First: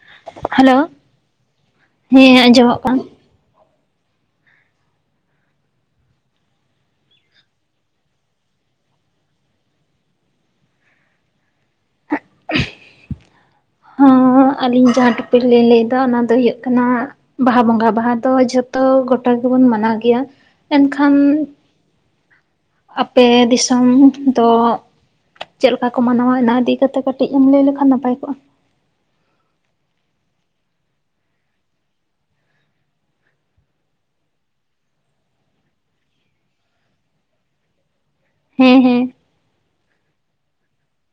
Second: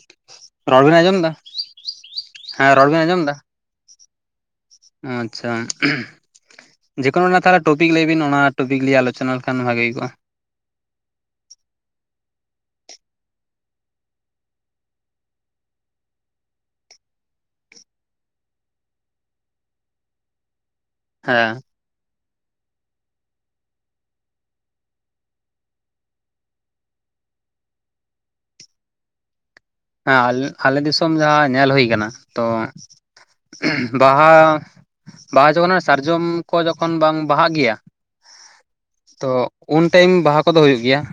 [inaudible] ᱨᱚᱲ ᱦᱮᱞᱳ ᱵᱮᱱ ᱟᱸᱡᱚᱢ ᱮᱫᱟ? [inaudible] ᱦᱮᱸ ᱟᱸᱡᱚᱢᱚᱜ ᱨᱚᱲ ᱵᱮᱱ ᱠᱟᱱᱟ ᱟᱸᱡᱚᱢ ᱮᱫᱟ? ᱟᱪᱪᱷᱟ ᱾ ᱡᱮᱠᱳᱱᱳ [unintelligible] ᱴᱚᱯᱤᱠ ᱞᱟᱹᱭ ᱵᱤᱱ ᱚᱱᱟ ᱴᱚᱯᱤᱠ ᱞᱤᱭᱟᱹ ᱟᱞᱳᱪᱚᱱᱟ ᱞᱮᱠᱷᱟᱱ ᱵᱷᱟᱜᱮ ᱦᱩᱭ ᱠᱚᱜ-ᱟ ᱾ [inaudible] ᱦᱚᱸ ᱟᱹᱞᱤᱧ ᱡᱟᱦᱟᱸ ᱴᱩᱯᱤᱠ ᱞᱤᱧ ᱞᱟᱹᱭ ᱮᱫᱟ ᱚᱱᱟ ᱫᱚ ᱦᱩᱭᱩᱜ ᱠᱟᱱᱟ ᱵᱟᱦᱟ ᱵᱚᱸᱜᱟ ᱾ ᱵᱟᱦᱟ ᱫᱚ ᱡᱷᱚᱛᱚ ᱜᱚᱴᱟ ᱜᱮᱵᱚᱱ ᱢᱟᱱᱟᱣ ᱜᱮᱭᱟ, ᱮᱱᱠᱷᱟᱱ ᱦᱮᱸ ᱟᱯᱮᱻ ᱫᱤᱥᱚᱢ ᱫᱚ ᱪᱮᱫ ᱞᱮᱠᱟ ᱠᱚ ᱢᱟᱱᱟᱣᱟ ᱚᱱᱟ ᱤᱫᱤ ᱠᱟᱛᱮᱜ ᱠᱟᱹᱴᱤᱡ ᱮᱢ ᱞᱟᱹᱭ ᱞᱮᱠᱷᱟᱱ ᱱᱟᱯᱟᱭ ᱠᱚᱜ-ᱟ ᱾ ᱦᱮᱸ ᱟᱞ ᱟᱞᱮ ᱫᱤᱥᱚᱢ ᱡᱟᱦᱟᱸ ᱧᱮᱞ ᱦᱩᱭ ᱟᱠᱟᱱᱟ, ᱛᱚ [inaudible] ᱵᱟᱦᱟ ᱵᱟᱦᱟ ᱡᱚᱠᱷᱚᱱ ᱥᱟᱨᱡᱚᱢ ᱠᱚ ᱡᱚᱠᱷᱚᱱ ᱵᱟᱝ ᱵᱟᱦᱟᱜ ᱜᱮᱭᱟ ᱦᱮᱸ ᱦᱮᱸ ᱾ ᱛᱚ ᱩᱱ ᱴᱟᱭᱤᱢ ᱵᱟᱦᱟ ᱠᱚᱫᱚ ᱦᱩᱭᱩᱜ ᱜᱮᱭᱟ ᱾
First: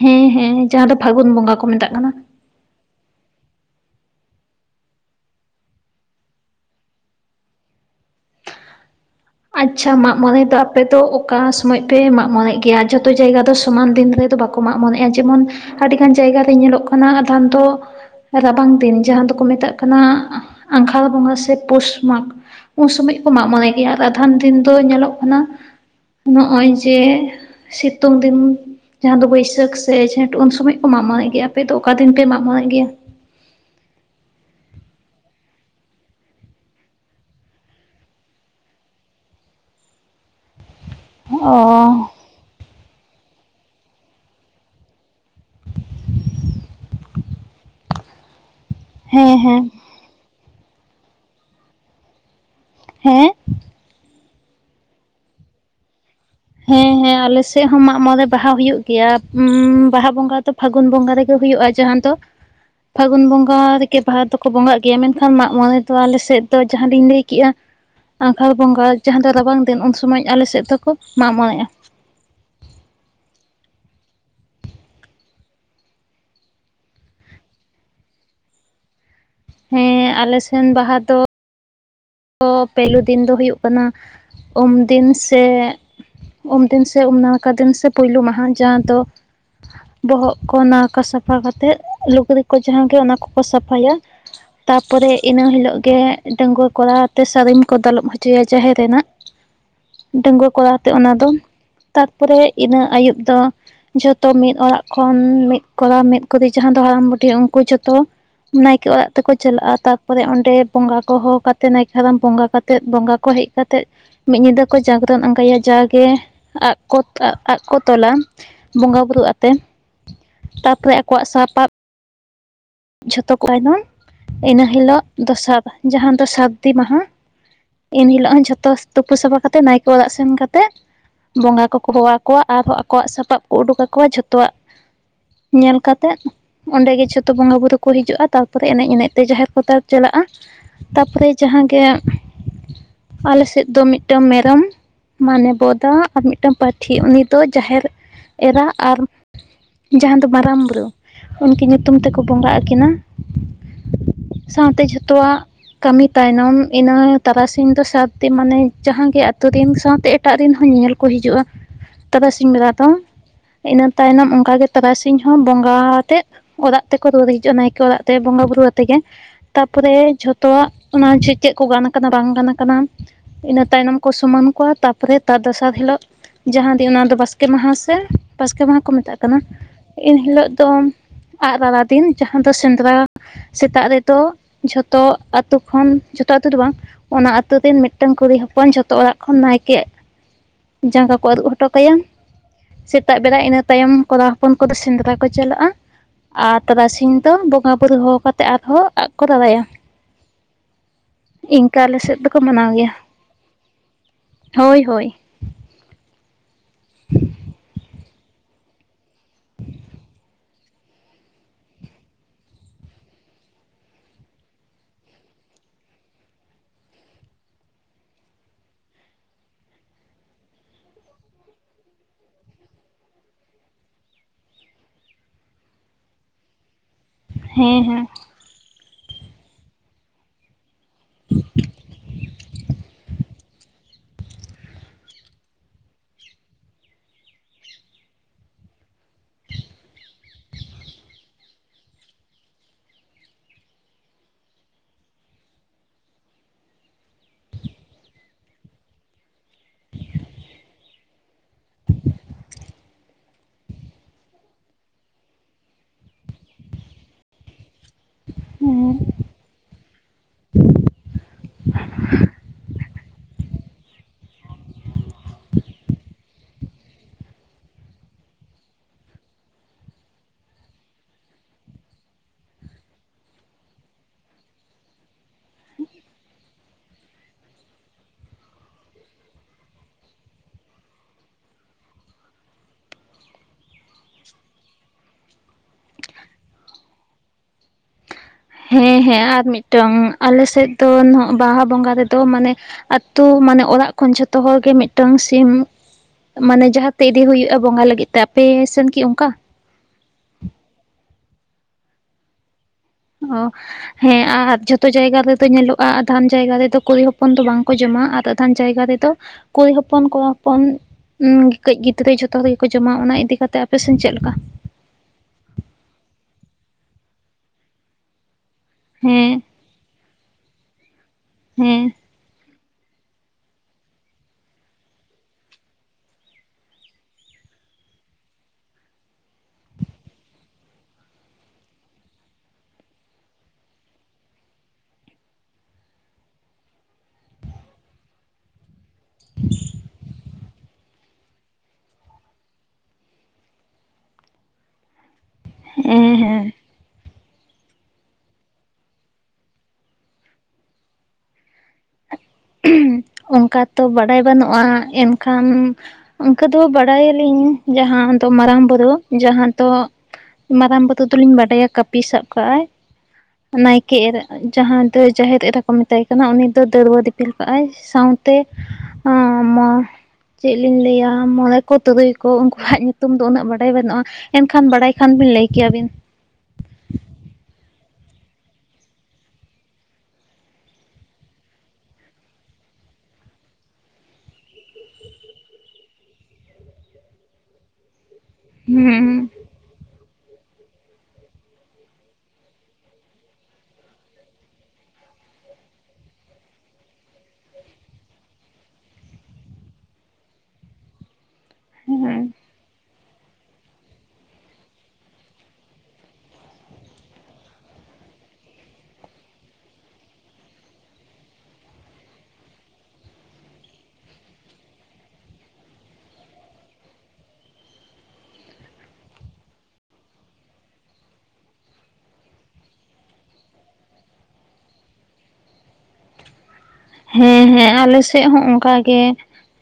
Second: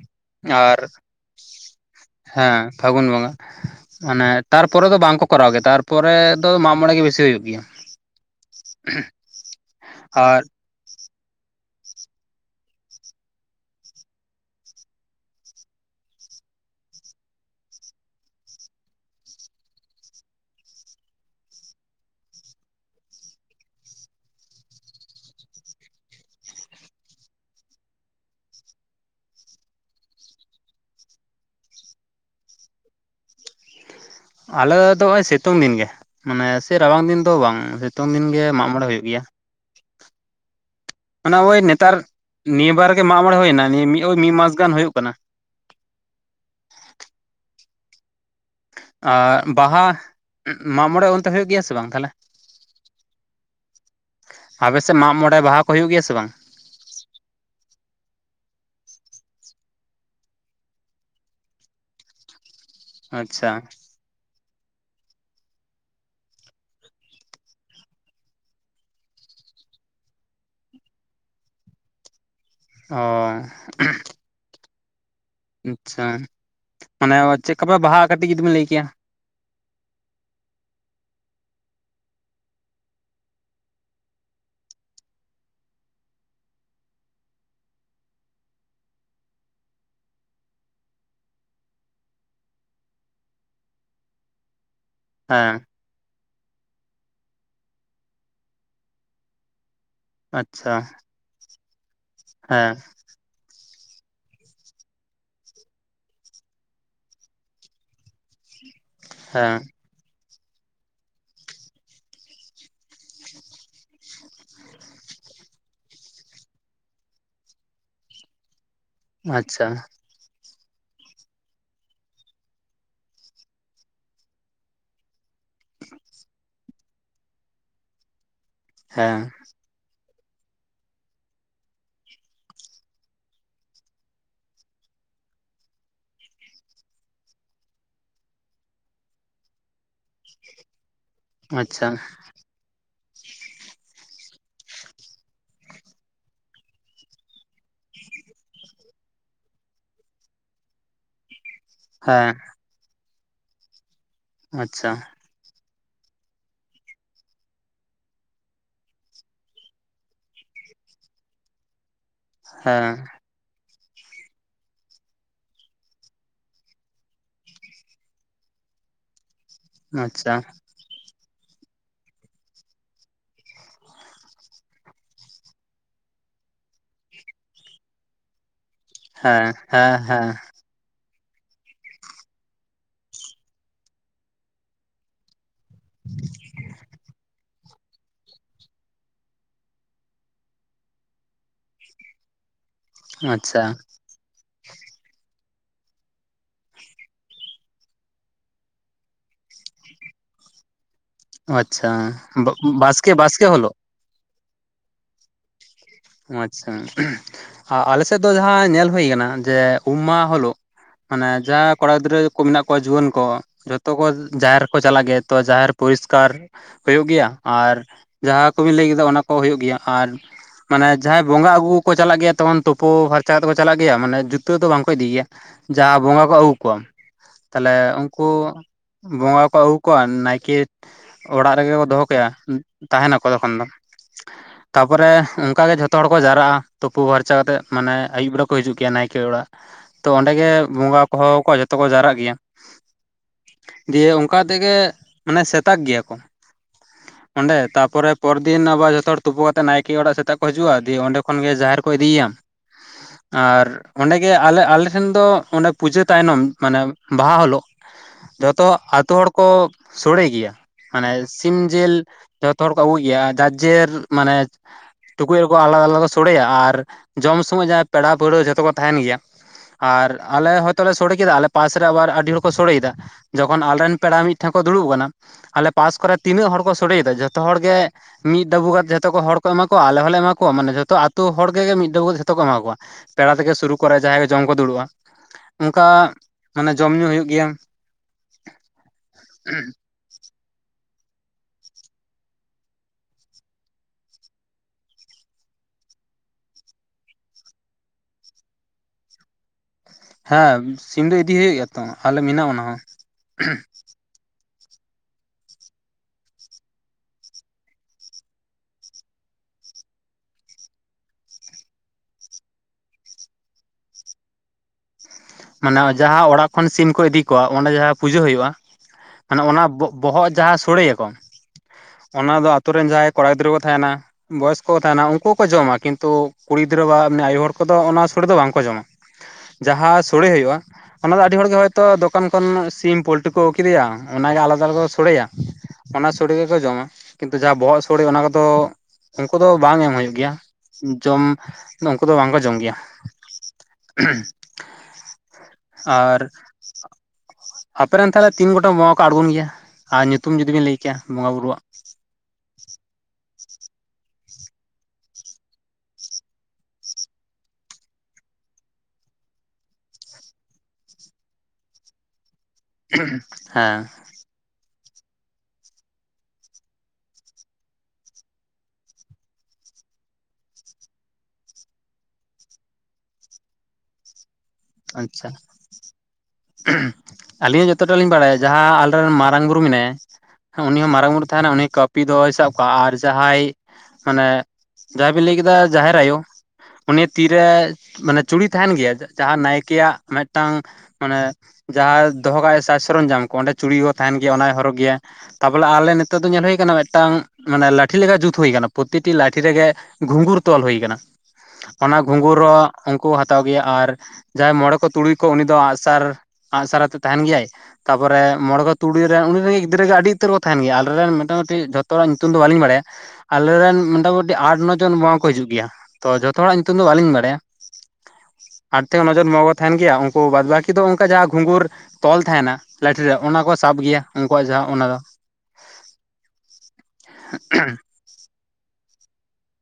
ᱦᱮᱸ ᱦᱮᱸ, ᱡᱟᱦᱟᱸ ᱫᱚ ᱯᱷᱟᱹᱜᱩᱱ ᱵᱚᱸᱜᱟ ᱠᱚ ᱢᱮᱛᱟᱜ ᱠᱟᱱᱟ ᱦᱮᱸ ᱯᱷᱟᱹᱜᱩᱱ ᱵᱚᱸᱜᱟ ᱾ ᱢᱟᱱᱮ ᱛᱟᱨᱯᱚᱨᱮ ᱫᱚ ᱵᱟᱝ ᱠᱚ ᱠᱚᱨᱟᱣ ᱜᱮᱭᱟ ᱾ ᱛᱟᱨᱯᱚᱨᱮ ᱫᱚ ᱢᱟᱜ ᱢᱚᱬᱮ ᱜᱮ ᱵᱮᱥᱤ ᱦᱩᱭᱩᱜ ᱜᱮᱭᱟ ᱾ [inaudible] ᱟᱪᱪᱷᱟ ᱢᱟᱜ ᱟᱨ ᱢᱚᱬᱮ ᱫᱚ ᱟᱯ ᱟᱯᱮ ᱫᱚ ᱚᱠᱟ ᱥᱚᱢᱚᱭ ᱯᱮ ᱢᱟᱜ ᱢᱚᱬᱮᱜ ᱜᱮᱭᱟ? ᱡᱷᱚᱛᱚ ᱡᱟᱭᱜᱟ ᱫᱚ ᱥᱚᱢᱟᱱ ᱫᱤᱱ ᱨᱮᱫᱚ ᱵᱟᱠᱚ ᱢᱟᱜ ᱢᱚᱬᱮᱜ-ᱟ, ᱡᱮᱢᱚᱱ ᱟᱹᱰᱤ ᱜᱟᱱ ᱡᱟᱭᱜᱟ ᱨᱮ ᱧᱮᱞᱚᱜ ᱠᱟᱱᱟ ᱟᱫᱷᱟᱱ ᱫᱚ ᱨᱟᱵᱟᱝ ᱫᱤᱱ, ᱡᱟᱦᱟᱸ ᱫᱚᱠᱚ ᱢᱮᱛᱟᱜ ᱠᱟᱱᱟ ᱟᱸᱜᱷᱟᱲ ᱵᱚᱸᱜᱟ ᱥᱮ ᱯᱩᱥ ᱢᱟᱜᱽ ᱩᱱ ᱥᱚᱢᱚᱭ ᱠᱚ ᱢᱟᱜ ᱢᱚᱬᱮ ᱜᱮᱭᱟ ᱟᱨ ᱟᱫᱷᱟᱱ ᱫᱤᱱ ᱫᱚ ᱧᱮᱞᱚᱜ ᱠᱟᱱᱟ ᱱᱚᱜ-ᱚᱭ ᱡᱮ ᱥᱤᱛᱩᱝ ᱫᱤᱱ ᱡᱟᱦᱟᱸ ᱫᱚ ᱵᱟᱹᱭᱥᱟᱹᱠᱷ ᱥᱮ ᱡᱷᱮᱴ ᱩᱱ ᱥᱚᱢᱚᱭ ᱠᱚ ᱢᱟᱜ ᱢᱚᱬᱮ ᱜᱮᱭᱟ ᱾ ᱟᱯᱮ ᱫᱚ ᱚᱠᱟ ᱫᱤᱱ ᱯᱮ ᱢᱟᱜ ᱢᱚᱬᱮ ᱜᱮᱭᱟ? ᱟᱞᱮ ᱫᱚ ᱦᱚᱜ-ᱚᱭ ᱥᱤᱛᱩᱝ ᱫᱤᱱ ᱜᱮ, ᱢᱟᱱᱮ ᱥᱮ ᱨᱟᱵᱟᱝ ᱫᱤᱱ ᱫᱚ ᱵᱟᱝ ᱥᱤᱛᱩᱝ ᱫᱤᱱ ᱜᱮ ᱢᱟᱜ ᱢᱚᱬᱮ ᱦᱩᱭᱩᱜ ᱜᱮᱭᱟ ᱾ ᱚᱱᱟ ᱳᱭ ᱱᱮᱛᱟᱨ ᱚ ᱱᱤᱭᱟᱹ ᱵᱟᱨ ᱜᱮ ᱢᱟᱜ ᱢᱚᱬᱮ ᱦᱩᱭ ᱮᱱᱟ, ᱱᱤᱭᱟᱹ ᱢᱤᱫ ᱳᱭ ᱢᱤᱫ ᱢᱟᱥ ᱜᱟᱱ ᱦᱩᱭᱩᱜ ᱠᱟᱱᱟ ᱾ ᱦᱮᱸ ᱟᱨ ᱦᱮᱸ ᱵᱟᱦᱟ ᱢᱟᱜ ᱢᱚᱬᱮ ᱚᱱᱛᱮ ᱦᱩᱭᱩᱜ ᱜᱮᱭᱟ ᱥᱮ ᱵᱟᱝ ᱛᱟᱦᱚᱞᱮ? [inaudible] ᱦᱮᱸ? ᱟᱯᱮ ᱥᱮᱫ ᱢᱟᱜ ᱢᱚᱬᱮ ᱵᱟᱦᱟ ᱠᱚ ᱦᱩᱭᱩᱜ ᱜᱮᱭᱟ ᱥᱮ ᱵᱟᱝ? ᱦᱮᱸ ᱦᱮᱸ ᱟᱞᱮ ᱥᱮᱫ ᱦᱚᱸ ᱢᱟᱜ ᱢᱚᱬᱮ ᱵᱟᱦᱟ ᱦᱩᱭᱩᱜ ᱜᱮᱭᱟ ᱾ ᱵᱟᱦᱟ ᱵᱚᱸᱜᱟ ᱛᱚ ᱯᱷᱟᱹᱜᱩᱱ ᱵᱚᱸᱜᱟ ᱨᱮ ᱦᱩᱭᱩᱜ-ᱟ ᱡᱟᱦᱟᱸ ᱫᱚ- [inaudible] ᱯᱷᱟᱹᱜᱩᱱ ᱟᱪᱪᱷᱟ ᱵᱚᱸᱜᱟ ᱨᱮᱜᱮ ᱵᱟᱦᱟ ᱫᱚᱠᱚ ᱵᱚᱸᱜᱟᱜ ᱜᱮᱭᱟ ᱢᱮᱱᱠᱷᱟᱱ ᱢᱟᱜ ᱢᱚᱬᱮ ᱫᱚ ᱟᱞᱮ ᱥᱮᱫ ᱫᱚ ᱡᱟᱦᱟᱸᱞᱤᱧ ᱞᱟᱹᱭ ᱠᱮᱜ-ᱟ ᱟᱸᱜᱷᱟᱬ ᱵᱚᱸᱜᱟ ᱡᱟᱦᱟᱸ ᱫᱚ ᱨᱟᱵᱟᱝ ᱫᱤᱱ ᱩᱱ ᱥᱚᱢᱚᱭ ᱟᱞᱮ ᱥᱮᱫ ᱫᱚᱠᱚ ᱢᱟᱜ ᱢᱚᱬᱮᱜ-ᱟ᱾ ᱦᱚᱭ᱾ ᱟᱪᱪᱷᱟ, ᱢᱟᱱᱮ ᱪᱮᱫᱠᱟ ᱯᱮ ᱵᱟᱦᱟᱜ-ᱟ ᱠᱟᱹᱴᱤᱡ ᱡᱩᱫᱤ ᱵᱤᱱ ᱞᱟᱹᱭ ᱠᱮᱭᱟ᱾ ᱦᱮᱸ ᱟᱞᱮ ᱥᱮᱱ ᱵᱟᱦᱟ ᱫᱚ ᱛᱚ ᱯᱮᱭᱞᱩ ᱫᱤᱱ ᱫᱚ ᱦᱩᱭᱩᱜ ᱠᱟᱱᱟ, ᱩᱢ ᱫᱤᱱ ᱥᱮ ᱩᱢ ᱫᱤᱱ ᱥᱮ ᱩᱢ ᱱᱟᱲᱠᱟ ᱫᱤᱱ ᱥᱮ ᱯᱳᱭᱞᱳ ᱢᱟᱦᱟ ᱡᱟᱦᱟᱸ ᱫᱚ ᱵᱚᱦᱚᱜ ᱠᱚ ᱱᱟᱲᱠᱟ ᱥᱟᱯᱷᱟ ᱠᱟᱛᱮᱜ ᱞᱩᱜᱽᱲᱤ ᱠᱚ ᱡᱟᱦᱟᱸ ᱜᱮ ᱚᱱᱟ ᱠᱚᱠᱚ ᱥᱟᱯᱷᱟᱭᱟ, [inaudible] ᱛᱟᱯᱚᱨᱮ ᱤᱱᱟᱹ ᱦᱮᱸ ᱦᱤᱞᱚᱜ ᱜᱮ ᱰᱟᱺᱜᱩᱣᱟᱹ ᱠᱚᱲᱟ ᱛᱮ ᱥᱟᱨᱤᱢ ᱠᱚ ᱫᱟᱞᱚᱵ ᱦᱚᱪᱚᱭᱟ ᱡᱟᱦᱮᱨ ᱨᱮᱱᱟᱜ, ᱰᱟᱹᱜᱩᱭᱟ ᱠᱚᱲᱟ ᱟᱪᱪᱷᱟ ᱟᱛᱮᱜ ᱚᱱᱟ ᱫᱚ᱾ ᱛᱟᱨᱯᱚᱨᱮ ᱦᱮᱸ ᱤᱱᱟᱹ ᱟᱭᱩᱵ ᱫᱚ ᱡᱷᱚᱛᱚ ᱢᱤᱫ ᱚᱲᱟᱜ ᱠᱷᱚᱱ ᱢᱤᱫ ᱠᱚᱲᱟ ᱢᱤᱫ ᱠᱩᱲᱤ ᱡᱟᱦᱟᱸ ᱫᱚ ᱦᱟᱲᱟᱢ ᱵᱩᱰᱷᱤ ᱩᱝᱠᱩ ᱡᱷᱚᱛᱚ ᱱᱟᱭᱠᱮ ᱚᱲᱟᱜ ᱛᱮᱠᱚ ᱦᱮᱸ ᱪᱟᱞᱟᱜ-ᱟ ᱛᱟᱨᱯᱚᱨᱮ ᱚᱸᱰᱮ ᱵᱚᱸᱜᱟ ᱠᱚ ᱦᱚᱦᱚ ᱠᱟᱛᱮ ᱱᱟᱭ [unintelligible] ᱵᱚᱸᱜᱟ ᱠᱟᱛᱮᱫ ᱵᱚᱸᱜᱟ ᱠᱚ ᱦᱮᱡ ᱠᱟᱛᱮᱜ ᱢᱤᱫ ᱧᱤᱫᱟᱹ ᱠᱚ ᱡᱟᱸᱜᱽᱨᱚᱱ ᱟᱸᱜᱟᱭᱟ ᱡᱟᱜᱮ, ᱟᱜ ᱠᱚ ᱟᱜ ᱠᱚ ᱛᱚᱞᱟ, ᱵᱚᱸᱜᱟ ᱵᱩᱨᱩ ᱟᱛᱮ, ᱟᱪᱪᱷᱟ ᱛᱟᱯᱚᱨᱮ ᱟᱠᱚᱣᱟᱜ ᱥᱟᱯᱟᱵ ᱡᱷᱚᱛᱚ [inaudible] ᱛᱟᱭᱱᱚᱢ, ᱤᱱᱟᱹ ᱦᱤᱞᱳᱜ ᱫᱚᱥᱟᱨ ᱡᱟᱦᱟᱸ ᱫᱚ ᱥᱟᱨᱫᱤ ᱢᱟᱦᱟ, ᱮᱱ ᱦᱤᱞᱳᱜ ᱦᱚᱸ ᱡᱷᱚᱛᱚ ᱛᱳᱯᱩ ᱦᱮᱸ ᱥᱟᱯᱷᱟ ᱠᱟᱛᱮᱜ ᱱᱟᱭᱠᱮ ᱚᱲᱟᱜ ᱥᱮᱱ ᱠᱟᱛᱮᱜ, ᱵᱚᱸᱜᱟ ᱠᱚ-ᱠᱚ ᱦᱚᱣᱟ ᱠᱚᱣᱟ ᱟᱨᱦᱚᱸ ᱟᱠᱚᱣᱟᱜ ᱥᱟᱯᱟᱵ ᱠᱚ ᱩᱰᱩᱠ ᱟᱠᱚᱣᱟ ᱡᱷᱚᱛᱚᱣᱟᱜ ᱧᱮᱞ ᱠᱟᱛᱮᱜ, ᱚᱸᱰᱮ ᱜᱮ ᱡᱷᱚ ᱛᱚ ᱵᱚᱸᱜᱟ ᱵᱩᱨᱩ ᱠᱚ ᱦᱤᱡᱩᱜ-ᱟ ᱛᱟᱨᱯᱚᱨᱮ ᱮᱱᱮᱡ ᱮᱱᱮᱡ ᱛᱮ ᱡᱟᱦᱮᱨ ᱠᱚ ᱪᱟᱞᱟᱜ-ᱟ, ᱛᱟᱯᱚᱨᱮ ᱡᱟᱦᱟᱸ ᱜᱮ, ᱟᱪᱪᱷᱟ ᱟᱞᱮ ᱥᱮᱫ ᱫᱚ ᱢᱤᱫᱴᱟᱝ ᱢᱮᱨᱚᱢ, ᱢᱟᱱᱮ ᱵᱚᱫᱟ ᱟᱨ ᱢᱤᱫᱴᱟᱝ ᱯᱟᱹᱴᱷᱤ ᱩᱱᱤ ᱫᱚ ᱡᱟᱦᱮᱨ ᱮᱨᱟ ᱟᱨ ᱡᱟᱦᱟᱸ ᱫᱚ ᱢᱟᱨᱟᱝ ᱵᱩᱨᱩ ᱩᱱᱠᱤᱱ ᱧᱩ ᱛᱩᱢ ᱛᱮᱠᱚ ᱦᱮᱸ ᱵᱚᱸᱜᱟ ᱟᱠᱤᱱᱟ, ᱥᱟᱶᱛᱮ ᱟᱪᱪᱷᱟ ᱡᱷᱚᱛᱚᱣᱟᱜ ᱠᱟᱹᱢᱤ ᱛᱟᱭᱱᱚᱢ ᱤᱱᱟᱹ ᱛᱟᱨᱟᱥᱤᱧ ᱫᱚ ᱥᱟᱶᱛᱮ ᱢᱟᱱᱮ ᱡᱟᱦᱟᱸ ᱜᱮ ᱟᱛᱳ ᱨᱤᱱ ᱥᱟᱶᱛᱮ ᱮᱴᱟᱜ ᱨᱤᱱ ᱦᱚᱸ ᱧᱮᱞ ᱠᱚ ᱦᱤᱡᱩᱜ-ᱟ᱾ ᱛᱟᱨᱟᱥᱤᱧ ᱵᱮᱲᱟ ᱫᱚ᱾ ᱦᱮᱸ ᱤᱱᱟᱹ ᱛᱟᱭᱱᱚᱢ ᱚᱝᱠᱟ ᱜᱮ ᱛᱟᱨᱟᱥᱤᱧ ᱦᱚᱸ ᱵᱚᱸᱜᱟ ᱟᱛᱮᱫ ᱚᱲᱟᱜ ᱛᱮᱠᱚ ᱨᱩᱣᱟᱹᱲ ᱦᱤᱡᱩᱜ-ᱟ ᱱᱟᱭᱠᱮ ᱚᱲᱟᱜ ᱛᱮ ᱵᱚᱸᱜᱟ ᱵᱩᱨᱩ ᱟᱛᱮ ᱜᱮ, ᱛᱟᱯᱚᱨᱮ ᱟᱪᱪᱷᱟ ᱡᱷᱚᱛᱚᱣᱟᱜᱼ- ᱚᱱᱟ ᱡᱮ ᱪᱮᱫ ᱠᱚ ᱜᱟᱱ ᱟᱠᱟᱱᱟ ᱵᱟᱝ ᱜᱟᱱ ᱟᱠᱟᱱᱟ, ᱤᱱᱟᱹ ᱛᱟᱭᱱᱚᱢ ᱠᱚ ᱥᱩᱢᱟᱱ ᱠᱚᱣᱟ ᱛᱟᱯᱚᱨᱮ ᱛᱟᱨ ᱫᱚᱥᱟᱨ ᱦᱤᱞᱳᱜ ᱡᱟᱦᱟᱸ ᱫᱤᱱ ᱚᱱᱟ ᱫᱚ ᱵᱟᱥᱠᱮ ᱢᱟᱦᱟ ᱥᱮ ᱵᱟᱥᱠᱮ ᱢᱟᱦᱟ ᱠᱚ ᱢᱮᱛᱟᱜ ᱠᱟᱱᱟ ᱦᱮᱸ ᱦᱮᱸ ᱮᱱ ᱦᱮᱸ ᱦᱤᱞᱳᱜ ᱫᱚ ᱟᱜ ᱨᱟᱨᱟ ᱫᱤᱱ ᱡᱟᱦᱟᱸ ᱫᱚ ᱥᱮᱸᱫᱽᱨᱟ, ᱥᱮᱛᱟᱜ ᱨᱮᱫᱚ ᱡᱷᱚᱛᱚ ᱟᱛᱩ ᱠᱷᱚᱱ, ᱡᱷᱚᱛᱚ ᱟᱛᱳ ᱫᱚ ᱵᱟᱝ ᱚᱱᱟ ᱟ ᱛᱩ ᱨᱤᱱ ᱢᱤᱫᱴᱟᱝ ᱠᱩᱲᱤ ᱦᱚᱯᱚᱱ ᱡᱷᱚᱛᱚ ᱚᱲᱟᱜ ᱠᱷᱚᱱ ᱱᱟᱭᱠᱮ, ᱡᱟᱸᱜᱟ ᱠᱚ ᱟᱹᱨᱩᱜ ᱦᱚᱴᱚ ᱠᱟᱭᱟ᱾ ᱥᱮᱛᱟᱜ ᱵᱮᱲᱟ ᱤᱱᱟᱹ ᱟᱪᱪᱷᱟ ᱛᱟᱭᱱᱚᱢ ᱠᱚᱲᱟ ᱦᱚᱯᱚᱱ ᱠᱚᱫᱚ ᱥᱮᱸᱫᱽᱨᱟ ᱠᱚ ᱪᱟᱞᱟᱜ-ᱟ᱾ ᱟᱨ ᱛᱟᱨᱟᱥᱤᱧ ᱫᱚ ᱵᱚᱸᱜᱟ ᱵᱩᱨᱩ ᱦᱚᱦᱚ ᱠᱟᱛᱮᱫ ᱟᱨᱦᱚᱸ ᱟᱜ ᱠᱚ ᱨᱟᱨᱟᱭᱟ᱾ ᱚ ᱟᱪᱪᱷᱟ, ᱟᱞᱮ ᱥᱮᱫ ᱫᱚᱠᱚ ᱢᱟᱱᱟᱣ ᱜᱮᱭᱟ ᱵᱟᱥᱠᱮ ᱵᱟᱥᱠᱮ ᱦᱳᱞᱳᱜ ᱦᱳᱭ ᱦᱳᱭ᱾ ᱚ ᱟᱪᱪᱷᱟ, ᱟᱞᱮ ᱥᱮᱫ ᱫᱚ ᱡᱟᱦᱟᱸ ᱧᱮᱞ ᱦᱩᱭ ᱠᱟᱱᱟ ᱡᱮ ᱩᱢ ᱢᱟᱦᱟ ᱦᱳᱞᱳᱜ ᱢᱟᱱᱮ ᱡᱟᱦᱟᱸᱭ ᱠᱚᱲᱟ ᱜᱤᱫᱽᱨᱟᱹ ᱠᱚ ᱢᱮᱱᱟᱜ ᱠᱚᱣᱟ ᱡᱩᱣᱟᱹᱱ ᱠᱚ ᱡᱚᱛᱚ ᱠᱚ ᱡᱟᱦᱮᱨ ᱠᱚ ᱪᱟᱞᱟᱜ ᱜᱮᱭᱟ ᱛᱚ ᱡᱟᱦᱮᱨ ᱯᱚᱨᱤᱥᱠᱟᱨ ᱦᱳᱭᱳᱜ ᱜᱮᱭᱟ ᱟᱨ ᱡᱟᱦᱟᱸ ᱠᱚᱵᱤᱱ ᱞᱟᱹᱭ ᱠᱮᱫᱟ ᱚᱱᱟ ᱠᱚ ᱦᱳᱭᱳᱜ ᱜᱮᱭᱟ ᱟᱨ ᱢᱟᱱᱮ ᱡᱟᱦᱟᱸᱭ ᱵᱚᱸᱜᱟ ᱟᱹᱜᱩ ᱠᱚ ᱪᱟᱞᱟᱜ ᱜᱮᱭᱟ ᱛᱚᱠᱷᱚᱱ ᱛᱩᱯᱩ ᱯᱷᱟᱨᱪᱟ ᱠᱟᱛᱮ ᱠᱚ ᱪᱟᱞᱟᱜ ᱜᱮᱭᱟ ᱢᱟᱱᱮ ᱡᱩᱛᱟᱹ ᱫᱚ ᱵᱟᱝᱠᱚ ᱤᱫᱤ ᱜᱮᱭᱟ᱾ ᱡᱟᱦᱟᱸ ᱵᱚᱸᱜᱟ ᱠᱚ ᱟᱹᱜᱩ ᱠᱚᱣᱟ᱾ ᱛᱟᱦᱮᱞᱮ ᱦᱮᱸ ᱦᱮᱸ ᱩᱱᱠᱩ ᱵᱚᱸᱜᱟ ᱠᱚ ᱟᱹᱜᱩ ᱠᱚᱣᱟ ᱱᱟᱭᱠᱮ ᱚᱲᱟᱜ ᱨᱮᱜᱮ ᱠᱚ ᱫᱚᱦᱚ ᱠᱟᱭᱟ ᱛᱟᱦᱮᱱᱟᱠᱚ ᱛᱚᱠᱷᱚᱱ ᱫᱚ ᱛᱟᱯᱚᱨᱮ ᱚᱱᱠᱟᱜ ᱜᱮ ᱡᱷᱚᱛᱚ ᱦᱚᱲ ᱠᱚ ᱡᱟᱣᱨᱟᱜᱼᱟ ᱛᱩᱯᱩ ᱯᱷᱟᱨᱪᱟ ᱠᱟᱛᱮᱫ ᱢᱟᱱᱮ ᱟᱹᱭᱩᱵ ᱵᱮᱲᱟ ᱠᱚ ᱦᱤᱡᱩᱜ ᱜᱮᱭᱟ ᱱᱟᱭᱠᱮ ᱚᱲᱟᱜ᱾ ᱛᱚ ᱚᱸᱰᱮ ᱜᱮ ᱵᱚᱸᱜᱟ ᱠᱚ ᱦᱚᱦᱚᱣ ᱠᱚᱣᱟ ᱡᱚᱛᱚ ᱠᱚ ᱡᱟᱣᱨᱟᱜ ᱜᱮᱭᱟ᱾ ᱫᱤᱭᱮ ᱚᱱᱠᱟ ᱛᱮᱜᱮ ᱢᱟᱱᱮ ᱥᱮᱛᱟᱜ ᱜᱮᱭᱟ ᱠᱚ᱾ ᱚᱸᱰᱮ ᱛᱟᱯᱚᱨᱮ ᱯᱚᱨ ᱫᱤᱱ ᱟᱵᱟᱨ ᱡᱚᱛᱚ ᱦᱚᱲ ᱛᱩᱯᱩ ᱠᱟᱛᱮᱜ ᱱᱟᱭᱠᱮ ᱚᱲᱟᱜ ᱥᱮᱛᱟᱜ ᱠᱚ ᱦᱤᱡᱩᱜᱼᱟ ᱫᱤᱭᱮ ᱚᱸᱰᱮ ᱠᱷᱚᱱᱜ ᱜᱮ ᱡᱟᱦᱮᱨ ᱠᱚ ᱤᱫᱤᱭᱟ᱾ ᱟᱨ ᱚᱸᱰᱮ ᱜᱮ ᱟᱞᱮ ᱟᱞᱮᱴᱷᱮᱱ ᱫᱚ ᱚᱸᱰᱮ ᱯᱩᱡᱟᱹ ᱛᱟᱭᱱᱚᱢ ᱢᱟᱱᱮ ᱵᱟᱦᱟ ᱦᱤᱞᱳᱜ᱾ ᱡᱚᱛᱚ ᱟᱛᱳ ᱦᱚᱲ ᱠᱚ ᱥᱳᱲᱮ ᱜᱮᱭᱟ᱾ ᱢᱟᱱᱮ ᱥᱤᱢ ᱡᱤᱞ ᱡᱚᱛᱚ ᱦᱚᱲ ᱠᱚ ᱟᱹᱜᱩᱭ ᱜᱮᱭᱟ ᱡᱟᱨᱡᱮᱨ ᱢᱟᱱᱮ᱾ ᱴᱩᱠᱩᱡ ᱨᱮᱠᱚ ᱟᱞᱟᱫᱟ ᱟᱞᱟᱫᱟ ᱥᱚᱲᱮᱭᱟ ᱟᱨ ᱡᱚᱢ ᱥᱚᱢᱚᱭ ᱡᱟᱦᱟᱸ ᱯᱮᱲᱟ ᱯᱟᱹᱲᱦᱟᱹ ᱡᱷᱚᱛᱚ ᱠᱚ ᱛᱟᱦᱮᱱ ᱜᱮᱭᱟ᱾ ᱟᱨ ᱟᱞᱮ ᱦᱚᱭᱛᱚ ᱞᱮ ᱥᱚᱲᱮ ᱠᱮᱫᱟ ᱟᱞᱮ ᱯᱟᱥ ᱨᱮ ᱟᱵᱟᱨ ᱟᱹᱰᱤ ᱦᱚᱲ ᱠᱚ ᱥᱳᱚᱲᱮᱭᱮᱫᱟ᱾ ᱡᱚᱠᱷᱚᱱ ᱟᱞᱨᱮᱱ ᱯᱮᱲᱟ ᱢᱤᱫ ᱴᱷᱮᱱ ᱠᱚ ᱫᱩᱲᱩᱵ ᱟᱠᱟᱱᱟ ᱟᱞᱮ ᱯᱟᱥ ᱠᱚᱨᱮ ᱛᱤᱱᱟᱹᱜ ᱦᱚᱲ ᱠᱚ ᱥᱚᱲᱮᱫᱟ ᱡᱷᱚᱛᱚ ᱦᱚᱲ ᱜᱮ ᱢᱤᱫ ᱰᱟᱵᱩ ᱠᱟᱛᱮ ᱡᱷᱚᱛᱚ ᱠᱚ ᱦᱚᱲ ᱠᱚ ᱮᱢᱟ ᱠᱚᱣᱟ ᱟᱞᱮ ᱦᱚᱸᱞᱮ ᱮᱢᱟ ᱠᱚᱣᱟ ᱢᱟᱱᱮ ᱡᱷᱚᱛᱚ ᱟᱹᱛᱩ ᱦᱚᱲᱜᱮ ᱢᱤᱫ ᱰᱟᱹᱵᱩ ᱠᱟᱛᱮᱜ ᱡᱷᱚᱛᱚ ᱠᱚ ᱮᱢᱟ ᱠᱚᱣᱟ᱾ ᱯᱮᱲᱟ ᱛᱷᱮᱠᱮ ᱥᱩᱨᱩ ᱠᱚᱨᱮ ᱡᱟᱦᱟᱸᱭ ᱜᱮ ᱡᱚᱢ ᱠᱚ ᱫᱩᱲᱩᱵᱼᱟ᱾ ᱚᱱᱠᱟ ᱢᱟᱱᱮ ᱡᱚᱢ ᱧᱩ ᱦᱩᱭᱩᱜ ᱜᱮᱭᱟ᱾ ᱦᱮᱸ ᱦᱮᱸ ᱟᱨ ᱢᱤᱫᱴᱟᱝ ᱟᱞᱮᱥᱮᱫ ᱫᱚ ᱵᱟᱦᱟ ᱵᱚᱸᱜᱟ ᱨᱮᱫᱚ ᱢᱟᱱᱮ ᱟᱛᱳ ᱢᱟᱱᱮ ᱚᱲᱟᱜ ᱠᱷᱚᱱ ᱡᱷᱚᱛᱚ ᱦᱚᱲᱜᱮ ᱢᱤᱫᱴᱟᱝ ᱥᱤᱢ ᱢᱟᱱᱮ ᱡᱟᱦᱟᱸᱛᱮ ᱤᱫᱤ ᱦᱩᱭᱩᱜᱭᱼᱟ ᱵᱚᱸᱜᱟ ᱞᱟᱹᱜᱤᱫ ᱛᱮ ᱟᱯᱮ ᱥᱮᱱ ᱠᱤ ᱚᱱᱠᱟ? ᱦᱮᱸ ᱥᱤᱢ ᱫᱚ ᱤᱫᱤ ᱦᱩᱭᱩᱜ ᱜᱮᱭᱟ ᱛᱚ ᱟᱞᱮ ᱢᱮᱱᱟᱜ ᱚᱱᱟ ᱦᱚᱸ᱾ ᱚ ᱦᱮᱸ ᱟᱨ ᱡᱷᱚᱛᱚ ᱡᱟᱭᱜᱟ ᱨᱮᱫᱚ ᱧᱮᱞᱚᱜᱼᱟ ᱟᱫᱷᱟᱱ ᱡᱟᱭᱜᱟ ᱨᱮᱫᱚ ᱠᱩᱲᱤ ᱦᱚᱯᱚᱱ ᱫᱚ ᱵᱟᱝ ᱠᱚ ᱡᱚᱢᱟ ᱟᱨ ᱟᱫᱷᱟᱱ ᱡᱟᱭᱜᱟ ᱨᱮᱫᱚ ᱠᱩᱲᱤ ᱦᱚᱯᱚᱱ ᱠᱚᱲᱟ ᱦᱚᱯᱚᱱ ᱠᱟᱹᱡ ᱜᱤᱫᱽᱨᱟᱹ ᱡᱷᱚᱛᱚ ᱦᱚᱲ ᱜᱮᱠᱚ ᱡᱚᱢᱟ, ᱚᱱᱟ ᱤᱫᱤᱠᱟᱛᱮ ᱠᱟᱛᱮᱜ ᱟᱯᱮᱥᱮᱱ ᱪᱮᱫ ᱞᱮᱠᱟ? ᱢᱟᱱᱮ ᱡᱟᱦᱟᱸ ᱚᱲᱟᱜ ᱠᱷᱚᱱ ᱥᱤᱢᱠᱩ ᱤᱫᱤ ᱠᱚᱣᱟ ᱚᱸᱰᱮ ᱡᱟᱦᱟᱸ ᱯᱩᱡᱟᱹ ᱦᱩᱭᱩᱜᱼᱟ ᱦᱮᱸ ᱢᱟᱱᱮ ᱚᱱᱟ ᱵᱚᱦᱚᱜ ᱡᱟᱦᱟᱸ ᱥᱚᱲᱮᱭᱟᱠᱚ᱾ ᱦᱮᱸ ᱚᱱᱟ ᱫᱚ ᱟᱛᱩ ᱨᱮᱱ ᱡᱟᱦᱟᱸᱭ ᱠᱚᱲᱟ ᱜᱤᱫᱽᱨᱟᱹ ᱠᱚ ᱛᱟᱦᱮᱱᱟ᱾ ᱵᱚᱭᱮᱥ ᱠᱚ ᱛᱟᱦᱮᱱᱟ ᱩᱱᱠᱩ ᱠᱩ ᱡᱚᱢᱟ ᱠᱤᱱᱛᱩ ᱠᱩᱲᱤ ᱜᱤᱫᱽᱨᱟᱹ ᱵᱟ ᱟᱭᱩ ᱦᱚᱲ ᱠᱚᱫᱚ ᱚᱱᱟ ᱥᱩᱲᱟᱹ ᱫᱚ ᱵᱟᱝᱠᱚ ᱡᱚᱢᱟ᱾ ᱡᱟᱦᱟᱸ ᱥᱳᱲᱮ ᱦᱩᱭᱩᱜᱼᱟ ᱚᱱᱟ ᱫᱚ ᱟᱹᱰᱤ ᱦᱚᱲᱜᱮ ᱦᱚᱭᱛᱳ ᱫᱚᱠᱟᱱ ᱠᱷᱚᱱ ᱥᱤᱢ ᱯᱳᱞᱴᱤ ᱠᱚ ᱟᱹᱜᱩ ᱠᱮᱫᱮᱭᱟ ᱚᱱᱟᱜᱮ ᱟᱞᱟᱫᱟ-ᱟᱞᱟᱫᱟ ᱠᱚ ᱥᱳᱚᱲᱮᱭᱟ᱾ ᱚᱱᱟ ᱥᱚᱲᱮ ᱜᱮᱠᱚ ᱡᱚᱢᱟ ᱠᱤᱱᱛᱩ ᱡᱟᱦᱟᱸ ᱵᱚᱦᱚᱜ ᱥᱚᱲᱮ ᱚᱱᱟ ᱠᱚᱫᱚ ᱩᱱᱠᱩ ᱫᱚ ᱵᱟᱝ ᱮᱢ ᱦᱩᱭᱩᱜ ᱜᱮᱭᱟ᱾ ᱡᱚᱢ ᱩᱱᱠᱩ ᱫᱚ ᱵᱟᱝᱠᱚ ᱡᱚᱢ ᱜᱮᱭᱟ᱾ ᱦᱮᱸ ᱦᱮᱸ ᱟᱯᱮ ᱨᱮᱱ ᱛᱟᱦᱚᱞᱮ ᱛᱤᱱ ᱜᱚᱴᱟᱝ ᱵᱚᱸᱜᱟ ᱠᱚ ᱟᱬᱜᱚᱱ ᱜᱮᱭᱟ, ᱟᱨ ᱧᱩᱛᱩᱢ ᱡᱩᱫᱤ ᱵᱮᱱ ᱞᱟᱹᱭ ᱠᱮᱭᱟ ᱵᱚᱸᱜᱟ ᱵᱩᱨᱩᱣᱟᱜ? ᱚᱱᱠᱟ ᱛᱚ ᱵᱟᱰᱟᱭ ᱵᱟᱹᱱᱩᱜᱼᱟ ᱮᱱᱠᱷᱟᱱ ᱚᱱᱠᱟ ᱫᱚ ᱵᱟᱲᱟᱭᱟᱞᱤᱧ ᱡᱟᱦᱟᱸ ᱫᱚ ᱢᱟᱨᱟᱝ ᱵᱩᱨᱩ ᱡᱟᱦᱟᱸ ᱫᱚ ᱢᱟᱨᱟᱝ ᱵᱩᱨᱩ ᱫᱚᱞᱤᱧ ᱵᱟᱰᱟᱭᱟ ᱠᱟᱹᱯᱤ ᱥᱟᱵ ᱠᱟᱜᱼᱟᱭ᱾ ᱦᱮᱸ ᱱᱟᱭᱠᱮ ᱮᱨᱟᱹ ᱡᱟᱦᱟᱸᱭ ᱫᱚ ᱡᱟᱦᱮᱨ ᱮᱨᱟ ᱠᱚ ᱢᱮᱛᱟᱭ ᱠᱟᱱᱟ ᱩᱱᱤ ᱫᱚ ᱫᱟᱹᱲᱣᱟᱹ ᱫᱤᱯ ᱯᱤᱞ ᱠᱟᱜᱟᱭ ᱥᱟᱶᱛᱮ [unintelligible] ᱪᱮᱫ ᱞᱤᱧ ᱞᱟᱹᱭᱟ? ᱢᱚᱬᱮ ᱠᱚ ᱛᱩᱨᱩᱭ ᱠᱚ ᱩᱱᱠᱩᱣᱟᱜ ᱧᱩᱛᱩᱢ ᱫᱚ ᱩᱱᱟᱹᱜ ᱵᱟᱰᱟᱭ ᱵᱟᱹᱱᱩᱜᱼᱟ᱾ ᱮᱱᱠᱷᱟᱱ ᱵᱟᱲᱟᱭ ᱠᱷᱟᱱ ᱟᱪᱪᱷᱟ ᱵᱤᱱ ᱞᱟᱹᱭ ᱠᱮᱭᱟᱵᱤᱱ? ᱟᱹᱞᱤᱧ ᱦᱚᱸ ᱡᱚᱛᱚᱴᱟ ᱞᱤᱧ ᱵᱟᱲᱟᱭᱟ ᱡᱟᱦᱟᱸ ᱟᱞᱮ ᱨᱮᱱ ᱢᱟᱨᱟᱝ ᱵᱩᱨᱩ ᱢᱮᱱᱟᱭᱟ, ᱩᱱᱤ ᱦᱚᱸ ᱢᱟᱨᱟᱝ ᱵᱩᱨᱩ ᱛᱟᱦᱮᱱᱟ, ᱩᱱᱤ ᱠᱟᱹᱯᱤ ᱫᱚᱭ ᱥᱟᱵ ᱠᱚᱣᱟ, ᱟᱨ ᱡᱟᱦᱟᱸᱭ ᱢᱟᱱᱮ ᱡᱟᱦᱟᱸᱭ ᱵᱤᱱ ᱞᱟᱹᱭ ᱠᱮᱫᱟ ᱡᱟᱦᱮᱨ ᱟᱭᱳ ᱩᱱᱤ ᱛᱤᱨᱮ, ᱢᱟᱱᱮ ᱪᱩᱲᱤ ᱛᱟᱦᱮᱱ ᱜᱮᱭᱟ, ᱦᱩᱸ ᱡᱟᱦᱟᱸ ᱱᱟᱭᱠᱮᱭᱟᱜ ᱢᱤᱫᱴᱟᱝ ᱢᱟᱱᱮ ᱡᱟᱦᱟᱸᱟᱭ ᱫᱚᱦᱚ ᱠᱟᱜ ᱥᱮ ᱥᱚᱨᱚᱧᱡᱟᱢ ᱠᱚ ᱚᱸᱰᱮ ᱪᱩᱲᱤ ᱦᱚᱸ ᱛᱟᱦᱮᱱ ᱜᱮᱭᱟ ᱚᱱᱟᱭ ᱦᱚᱨᱚᱜᱽ ᱜᱮᱭᱟ᱾ ᱛᱟᱨᱯᱚᱞᱮ ᱟᱞᱮ ᱱᱮᱛᱚᱜ ᱫᱚ ᱧᱮᱞ ᱦᱩᱭ ᱠᱟᱱᱟ ᱢᱤᱫᱴᱟᱝ, ᱢᱟᱱᱮ ᱞᱟᱴᱷᱤ ᱞᱮᱠᱟ ᱡᱩᱛ ᱦᱩᱭ ᱠᱟᱱᱟ ᱯᱨᱚᱛᱤᱴᱤ ᱞᱟᱴᱷᱤ ᱨᱮᱜᱮ ᱜᱷᱩᱸᱜᱩᱨ ᱛᱚᱞ ᱦᱩᱭ ᱟᱠᱟᱱᱟ, ᱚᱱᱟ ᱦᱮᱸ ᱜᱷᱩᱸᱜᱩᱨ ᱦᱚᱸ ᱩᱱᱠᱩ ᱦᱟᱛᱟᱣ ᱜᱮᱭᱟ᱾ ᱟᱨ ᱡᱟᱦᱟᱸᱭ ᱢᱚᱬᱮ ᱠᱚ ᱛᱩᱨᱩᱭ ᱠᱚ ᱩᱱᱤ ᱫᱚ ᱟᱸᱜᱥᱟᱨ ᱟᱸᱜᱥᱟᱨ ᱟᱛᱮ ᱛᱟᱦᱮᱱ ᱜᱮᱭᱟᱭ᱾ ᱛᱟᱨᱯᱚᱨᱮ ᱢᱬᱮ ᱛᱩᱲᱤ ᱨᱮᱱ ᱩᱱᱤ ᱨᱮᱱᱜᱮ ᱜᱤᱫᱽᱨᱟᱹ ᱜᱮ ᱟᱹᱰᱤ ᱩᱛᱟᱹᱨ ᱠᱚ ᱛᱟᱦᱮᱱ ᱜᱮᱭᱟ, ᱟᱞᱮᱨᱮ ᱨᱮᱱ ᱢᱤᱫᱴᱟᱝ ᱢᱤᱫᱴᱤ ᱡᱷᱚᱛᱚ ᱦᱚᱲᱟᱜ ᱧᱩᱛᱩᱢ ᱫᱚ ᱵᱟᱟᱹᱞᱤᱧ ᱵᱟᱲᱟᱭᱟ᱾ ᱟᱞᱮᱨᱮᱱ ᱢᱚᱴᱟᱢᱩᱴᱤ ᱟᱴ ᱱᱚ ᱡᱚᱱ ᱵᱚᱝᱜᱟ ᱠᱚ ᱦᱤᱡᱩᱜ ᱜᱮᱭᱟ᱾ ᱛᱚ ᱡᱷᱚᱛᱚ ᱦᱚᱲᱟᱜ ᱧᱩᱛᱩᱢ ᱫᱚ ᱵᱟᱟᱹᱞᱤᱧ ᱵᱟᱲᱟᱭᱟ‌᱾ ᱱᱚᱡᱚᱨ ᱮᱢᱟᱠᱚ ᱛᱟᱦᱮᱱ ᱜᱮᱭᱟ, ᱩᱱᱠᱩ ᱵᱟᱫᱽ ᱵᱟᱹᱠᱤ ᱫᱚ ᱚᱱᱠᱟ ᱡᱟᱦᱟᱸ ᱜᱩᱝᱜᱩᱨ ᱛᱚᱞ ᱛᱟᱦᱮᱱᱟ ᱞᱟᱹᱴᱷᱤᱨᱮ ᱚᱱᱟᱠᱚ ᱥᱟᱵ ᱜᱮᱭᱟ, ᱩᱱᱠᱩᱣᱟᱜ ᱡᱟᱦᱟᱸ ᱚᱱᱟ ᱫᱚ᱾ [inaudible] ᱦᱮᱸ ᱦᱮᱸ, ᱟᱞᱮᱥᱮᱫ ᱦᱚᱸ ᱚᱱᱠᱟ ᱜᱮ᱾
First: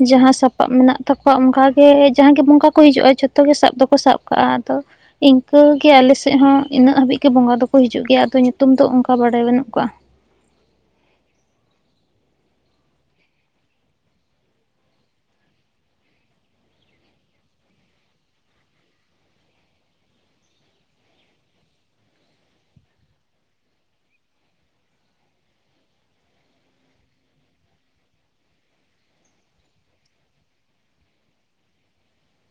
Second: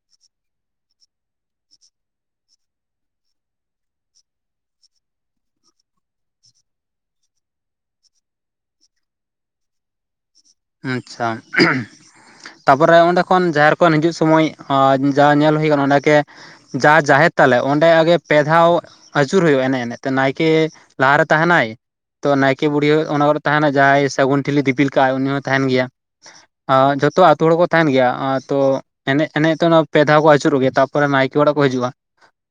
ᱡᱟᱦᱟᱸ ᱥᱟᱯᱟᱵ ᱢᱮᱱᱟᱜ ᱛᱟᱠᱚᱣᱟ, ᱚᱱᱠᱟᱜᱮ ᱡᱟᱦᱟᱸᱟᱜ ᱜᱮ ᱵᱚᱸᱜᱟ ᱠᱚ ᱦᱤᱡᱩᱜᱼᱟ, ᱡᱷᱚᱛᱚ ᱜᱮ ᱥᱟᱵ ᱫᱚᱠᱚ ᱥᱟᱵ ᱠᱟᱜᱼᱟ᱾ ᱟᱫᱚ ᱤᱱᱠᱟᱹᱜᱮ ᱟᱞᱮ ᱥᱮᱫ ᱦᱚᱸ ᱤᱱᱟᱹᱜ ᱦᱟᱹᱵᱤᱡ ᱜᱮ ᱵᱚᱸᱜᱟ ᱫᱚᱠᱚ ᱦᱤᱡᱩᱜ ᱜᱮᱭᱟ ᱟᱫᱚ ᱧᱩᱛᱩᱢ ᱫᱚ ᱚᱱᱠᱟ ᱵᱟᱲᱟᱭ ᱵᱟᱹᱱᱩᱜ ᱠᱚᱣᱟ᱾ ᱟᱪᱪᱷᱟ [unintelligible] ᱛᱟᱨᱯᱚᱨᱮ ᱚᱸᱰᱮ ᱠᱷᱚᱱ ᱡᱟᱸᱟᱦᱮᱨ ᱠᱷᱚᱱ ᱦᱤᱡᱩᱜ ᱥᱚᱢᱚᱭ, ᱡᱟ ᱧᱮᱞ ᱦᱩᱭ ᱠᱟᱱᱟ ᱚᱸᱰᱮᱜᱮ ᱡᱟ ᱡᱟᱦᱮᱨ ᱛᱟᱞᱮ ᱚᱸᱰᱮ ᱟᱜᱮ ᱯᱮ ᱫᱷᱟᱣᱼᱼ ᱟᱹᱪᱩᱨ ᱦᱩᱭᱩᱜᱼᱟ ᱮᱱᱮᱡ ᱮᱱᱮᱡ ᱛᱮ, ᱱᱟᱭᱠᱮ ᱞᱟᱦᱟᱨᱮ ᱛᱟᱦᱮᱱᱟᱭ, ᱛᱚ ᱱᱟᱭᱠᱮ ᱵᱩᱲᱦᱤ ᱚᱱᱟ ᱠᱚᱨᱮᱜ ᱛᱟᱦᱮᱱᱟ ᱡᱟᱦᱟᱸᱭ ᱥᱟᱹᱜᱩᱱ ᱴᱷᱤᱞᱤ ᱫᱤᱯᱤᱞ ᱠᱟᱜ ᱟᱭ ᱩᱱᱤ ᱦᱚᱸ ᱛᱟᱦᱮᱱ ᱜᱮᱭᱟ᱾ ᱡᱷᱚᱛᱚ ᱟᱛᱩ ᱦᱚᱲ ᱠᱚ ᱛᱟᱦᱮᱱ ᱜᱮᱭᱟ, ᱟᱫᱚ ᱮᱱᱮᱡ ᱮᱱᱮᱡ ᱛᱮ ᱚᱱᱟ ᱯᱮ ᱫᱷᱟᱣ ᱠᱚ ᱟᱹᱪᱩᱨᱚᱜ ᱜᱮ, ᱛᱯᱚᱨᱮ ᱱᱟᱭᱠᱮ ᱚᱲᱟᱜ ᱠᱚ ᱦᱤᱡᱩᱜᱼᱟ᱾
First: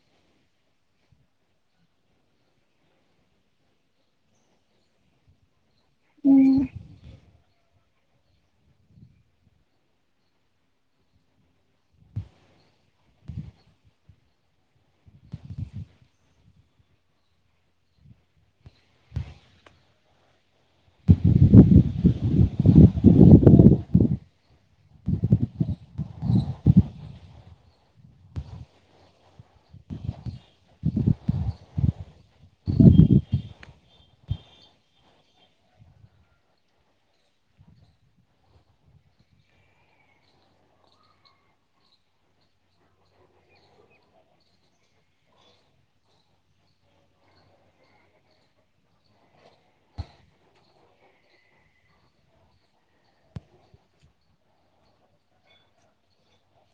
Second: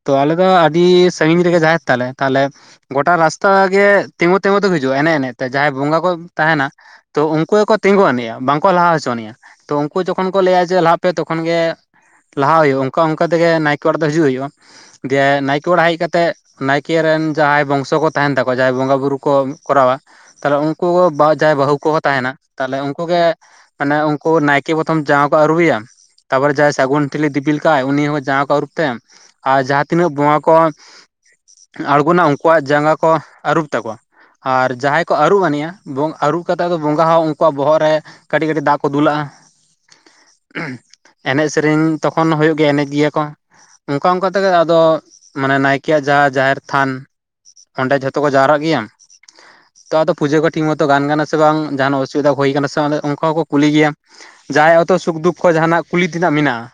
ᱛᱚ ᱟᱞᱮ ᱫᱚ ᱟᱹᱰᱤ ᱥᱟᱺᱜᱤᱧ ᱨᱮᱜᱮ ᱡᱟᱦᱮᱨ ᱛᱟᱞᱮ ᱛᱟᱦᱚᱞᱮᱼᱼ ᱜᱚᱴᱟ ᱨᱟᱥᱛᱟ ᱜᱮ ᱛᱤᱸᱜᱩ ᱛᱮᱤᱸᱜᱩ ᱛᱮ ᱦᱤᱡᱩᱜᱼᱟ ᱮᱱᱮᱡ ᱮᱱᱮᱡ ᱛᱮ ᱡᱟᱦᱟᱸᱭ ᱵᱚᱸᱜᱟ ᱠᱚ ᱛᱟᱦᱮᱱᱟ, ᱛᱚ ᱩᱱᱠᱩ ᱜᱮᱠ ᱛᱤᱸᱜᱩ ᱟᱹᱱᱤᱡᱼᱟ, ᱵᱟᱝᱠᱚ ᱞᱟᱦᱟ ᱦᱚᱪᱚᱱᱤᱡᱼᱟ, ᱛᱚ ᱩᱱᱠᱩ ᱡᱚᱠᱷᱚᱱ ᱠᱚ ᱞᱟᱹᱭᱟ ᱡᱮ ᱞᱟᱦᱟ ᱯᱮ ᱛᱚᱠᱷᱚᱱ ᱜᱮ ᱞᱟᱦᱟ ᱦᱩᱭᱩᱜᱼᱟ, ᱚᱱᱠᱟ ᱚᱱᱠᱟ ᱛᱮᱜᱮ ᱱᱟᱭᱠᱮ ᱚᱲᱟᱜ ᱫᱚ ᱦᱤᱡᱩᱜ ᱦᱩᱭᱩᱜᱼᱟ, ᱫᱤᱭᱮ ᱱᱟᱭᱠᱮ ᱚᱲᱟᱜ ᱦᱮᱡ ᱠᱟᱛᱮᱫᱼᱼ ᱱᱟᱭᱠᱮ ᱨᱮᱱ ᱡᱟᱦᱟᱸᱭ ᱵᱚᱝᱥᱚ ᱠᱚ ᱛᱟᱦᱮᱱ ᱛᱟᱠᱚᱣᱟ ᱡᱟᱦᱟᱸᱭ ᱵᱚᱸᱜᱟ ᱵᱩᱨᱩ ᱠᱚ ᱠᱚᱨᱟᱣᱟ, ᱛᱟᱦᱚᱞᱮ ᱩᱱᱠᱩ ᱵᱟ ᱡᱟᱦᱟᱸᱟᱭ ᱵᱟᱹᱦᱩ ᱠᱚᱦᱚᱸ ᱛᱟᱦᱮᱱᱟ, ᱛᱟᱦᱚᱞᱮ ᱩᱱᱠ ᱜᱮ ᱢᱟᱱᱮ ᱩᱱᱠᱩ ᱱᱟᱭᱠᱮ ᱯᱨᱚᱛᱷᱚᱢ ᱡᱟᱦᱟᱸᱭ ᱠᱚ ᱟᱹᱨᱩᱭᱟ, ᱛᱟᱨᱯᱚᱨᱮ ᱡᱟᱦᱟᱸᱭ ᱥᱟᱹᱜᱩᱱ ᱴᱷᱤᱞᱤ ᱫᱤᱯᱤᱞ ᱠᱟᱜᱟᱭ ᱩᱱᱤ ᱦᱚᱸ ᱡᱟᱜᱟ ᱠᱚ ᱟᱹᱨᱩᱵ ᱛᱟᱭᱟ᱾ ᱟᱨ ᱡᱟᱦᱟᱸ ᱛᱤᱱᱟᱹᱜ ᱵᱚᱸᱜᱟ ᱠᱚ ᱟᱬᱜᱳᱱᱟ ᱩᱱᱠᱩᱣᱟᱜ ᱡᱟᱸᱜᱟ ᱠᱚ ᱟᱹᱨᱩᱵ ᱛᱟᱠᱚᱣᱟ᱾ ᱟᱨ ᱡᱟᱦᱟᱸᱭ ᱠᱚ ᱟᱹᱨᱩᱵ ᱟᱱᱤᱡᱼᱟ, ᱟᱹᱨᱩᱵ ᱠᱟᱛᱮᱫ ᱫᱚ ᱵᱚᱸᱜᱟ ᱦᱚᱸᱼᱼ ᱟᱠᱚᱣᱟᱜ ᱵᱚᱦᱚᱜ ᱨᱮ ᱠᱟᱹᱴᱤᱡ ᱠᱟᱹᱴᱤᱡ ᱫᱟᱜ ᱠᱚ ᱫᱩᱞᱟᱜᱼᱟ᱾ [unintelligible] ᱮᱱᱮᱡ ᱥᱮᱨᱮᱧ ᱛᱚᱠᱷᱚᱱ ᱦᱩᱭᱩᱜ ᱜᱮᱭᱟ ᱮᱱᱮᱡ ᱜᱮᱭᱟ ᱠᱚ᱾ ᱚᱱᱠᱟ ᱚᱱᱠᱟ ᱛᱮᱜᱮ ᱟᱫᱚ ᱢᱟᱱᱮ ᱱᱟᱭᱠᱮᱭᱟᱜ ᱡᱟᱦᱟᱸ ᱡᱟᱦᱮᱨ ᱛᱷᱟᱱ, ᱚᱸᱰᱮ ᱡᱷᱚᱛᱚ ᱠᱚ ᱡᱟᱣᱨᱟᱜ ᱜᱮᱭᱟ, ᱛᱚ ᱟᱫᱚ ᱯᱩᱡᱟᱹ ᱠᱚ ᱴᱷᱤᱠ ᱢᱚᱛᱚ ᱜᱟᱱ ᱠᱟᱱᱟ ᱥᱮ ᱵᱟᱝ, ᱡᱟᱦᱱᱟᱜ ᱪᱤᱫᱟ ᱦᱩᱭᱭᱟ ᱠᱟᱱᱟ ᱥᱮ ᱚᱱᱠᱟ ᱦᱚᱸᱠᱚ ᱠᱩᱞᱤ ᱜᱮᱭᱟ, ᱡᱟᱦᱟᱸᱭ ᱚᱛᱚ ᱥᱩᱠᱼᱫᱩᱠ ᱠᱚ ᱡᱟᱦᱟᱱᱟᱜ ᱠᱩᱞᱤ ᱛᱮᱱᱟᱜ ᱢᱮᱱᱟᱜᱼᱟ᱾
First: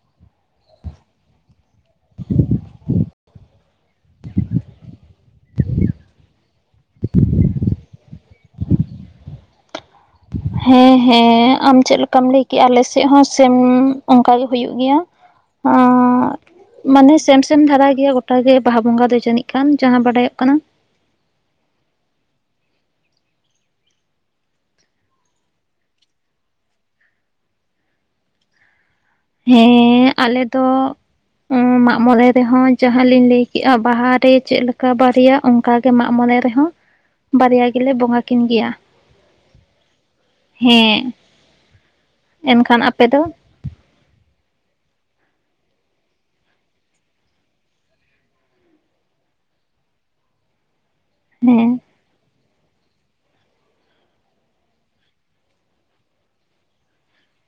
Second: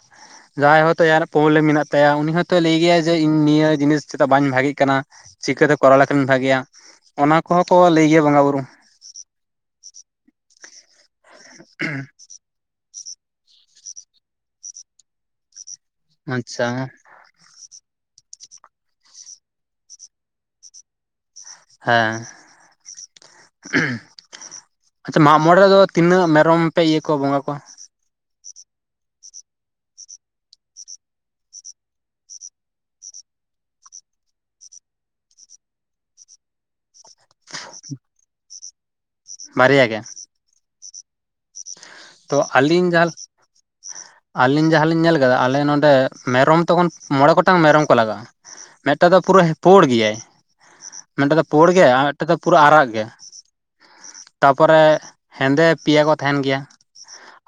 ᱡᱟᱦᱟᱸᱭ ᱦᱚᱛᱚ ᱟᱭᱟᱜ ᱯᱨᱚᱵᱞᱮᱢ ᱢᱮᱱᱟᱜ ᱛᱟᱭᱟ ᱩᱱᱤ ᱦᱚᱭᱛᱚ ᱞᱟᱹᱭ ᱜᱮᱟᱭ ᱡᱮ ᱤᱧ ᱱᱤᱭᱟᱹ ᱡᱤᱱᱤᱥ ᱪᱮᱫᱟᱜ ᱵᱟᱹᱧ ᱵᱷᱟᱜᱤ ᱠᱟᱱᱟ᱾ ᱪᱤᱠᱟᱹᱛᱮ ᱠᱚᱨᱟᱣ ᱞᱮᱠᱷᱟᱱᱟᱱ ᱵᱷᱟᱜᱭᱟ, ᱚᱱᱟ ᱠᱚᱦᱚᱸ ᱠᱚ ᱞᱟᱹᱭ ᱜᱮᱭᱟ ᱵᱚᱸᱜᱟ ᱵᱩᱨᱩ᱾ ᱦᱮᱸ ᱦᱮᱸ ᱟᱢ ᱪᱮᱫ ᱞᱮᱠᱟᱢ ᱞᱟᱹᱭᱠᱮᱜᱼᱟ ᱟᱞᱮᱥᱮᱫᱼᱼ ᱦᱚᱸ ᱥᱮ ᱚᱱᱠᱟ ᱜᱮ ᱦᱩᱭᱩᱜ ᱜᱮᱭᱟ ᱟᱪᱪᱷᱟ ᱢᱟᱱᱮ ᱥᱮᱢ ᱮᱢ ᱫᱷᱟᱨᱟᱭ ᱜᱮᱭᱟ ᱜᱚᱴᱟᱜ ᱜᱮ ᱵᱟᱦᱟ ᱵᱚᱸᱜᱟ ᱫᱚ ᱡᱟᱹᱱᱤᱡ ᱠᱟᱱ ᱡᱟᱦᱟᱸ ᱵᱟᱰᱟᱭᱚᱜ ᱠᱟᱱᱟ᱾ ᱦᱮᱸ, ᱟᱪᱪᱷᱟ ᱢᱟᱜ ᱢᱚᱬᱮ ᱨᱮᱫᱚ ᱛᱤᱱᱟᱹᱜ ᱢᱮᱨᱚᱢ ᱯᱮ ᱤᱭᱟᱹ ᱠᱚᱣᱟ ᱵᱚᱸᱜᱟ ᱠᱚᱣᱟ? ᱦᱮᱸᱻ ᱟᱞᱮ ᱫᱚ ᱢᱟᱜ ᱢᱚᱬᱮ ᱨᱮᱦᱚᱸ ᱡᱟᱦᱟᱸ ᱞᱤᱧ ᱞᱟᱹᱭ ᱠᱮᱜ-ᱟ ᱵᱟᱦᱟᱨᱮ ᱪᱮᱫᱮᱠᱟ ᱵᱟᱨᱭᱟ ᱚᱱᱠᱟ ᱜᱮ ᱢᱟᱜ ᱢᱚᱱᱮ ᱨᱮᱦᱚᱸ [unintelligible] ᱵᱟᱨᱭᱟ ᱜᱮᱞᱮ ᱵᱚᱸᱜᱟ ᱠᱤᱱ ᱜᱮᱭᱟ᱾ ᱵᱟᱨᱭᱟ ᱜᱮ? ᱦᱮᱸ᱾ ᱛᱚ ᱮᱱᱠᱷᱟᱱ ᱟᱹᱞᱤᱧ ᱟᱯᱮ ᱡᱟᱦᱟᱸ ᱫᱚ ᱟᱹᱞᱤᱧ ᱡᱟᱦᱟᱸᱞᱤᱧ ᱧᱮᱞ ᱠᱟᱫᱟ, ᱟᱞᱮ ᱱᱚᱸᱰᱮ ᱢᱮᱨᱚᱢ ᱛᱚᱠᱷᱚᱱ ᱢᱚᱬᱮ ᱜᱚᱴᱟᱝ ᱢᱮᱨᱚᱢ ᱠᱚ ᱞᱟᱜᱟᱜ-ᱟ᱾ ᱢᱮᱫᱴᱟᱝ ᱫᱚ ᱯᱩᱨᱟᱹ ᱯᱳᱲ ᱜᱮᱭᱟᱭ ᱢᱤᱫᱴᱟᱝ ᱫᱚ ᱯᱳᱲ ᱦᱮᱸ ᱜᱮᱭᱟᱭ ᱟᱨ ᱢᱤᱫᱴᱟᱝ ᱫᱚ ᱯᱩᱨᱟᱹ ᱟᱨᱟᱜ ᱜᱮ ᱛᱟᱯᱚᱨᱮ ᱦᱮᱸᱫᱮ ᱯᱮᱭᱟ ᱠᱚ ᱛᱟᱦᱮᱱ ᱜᱮᱭᱟ,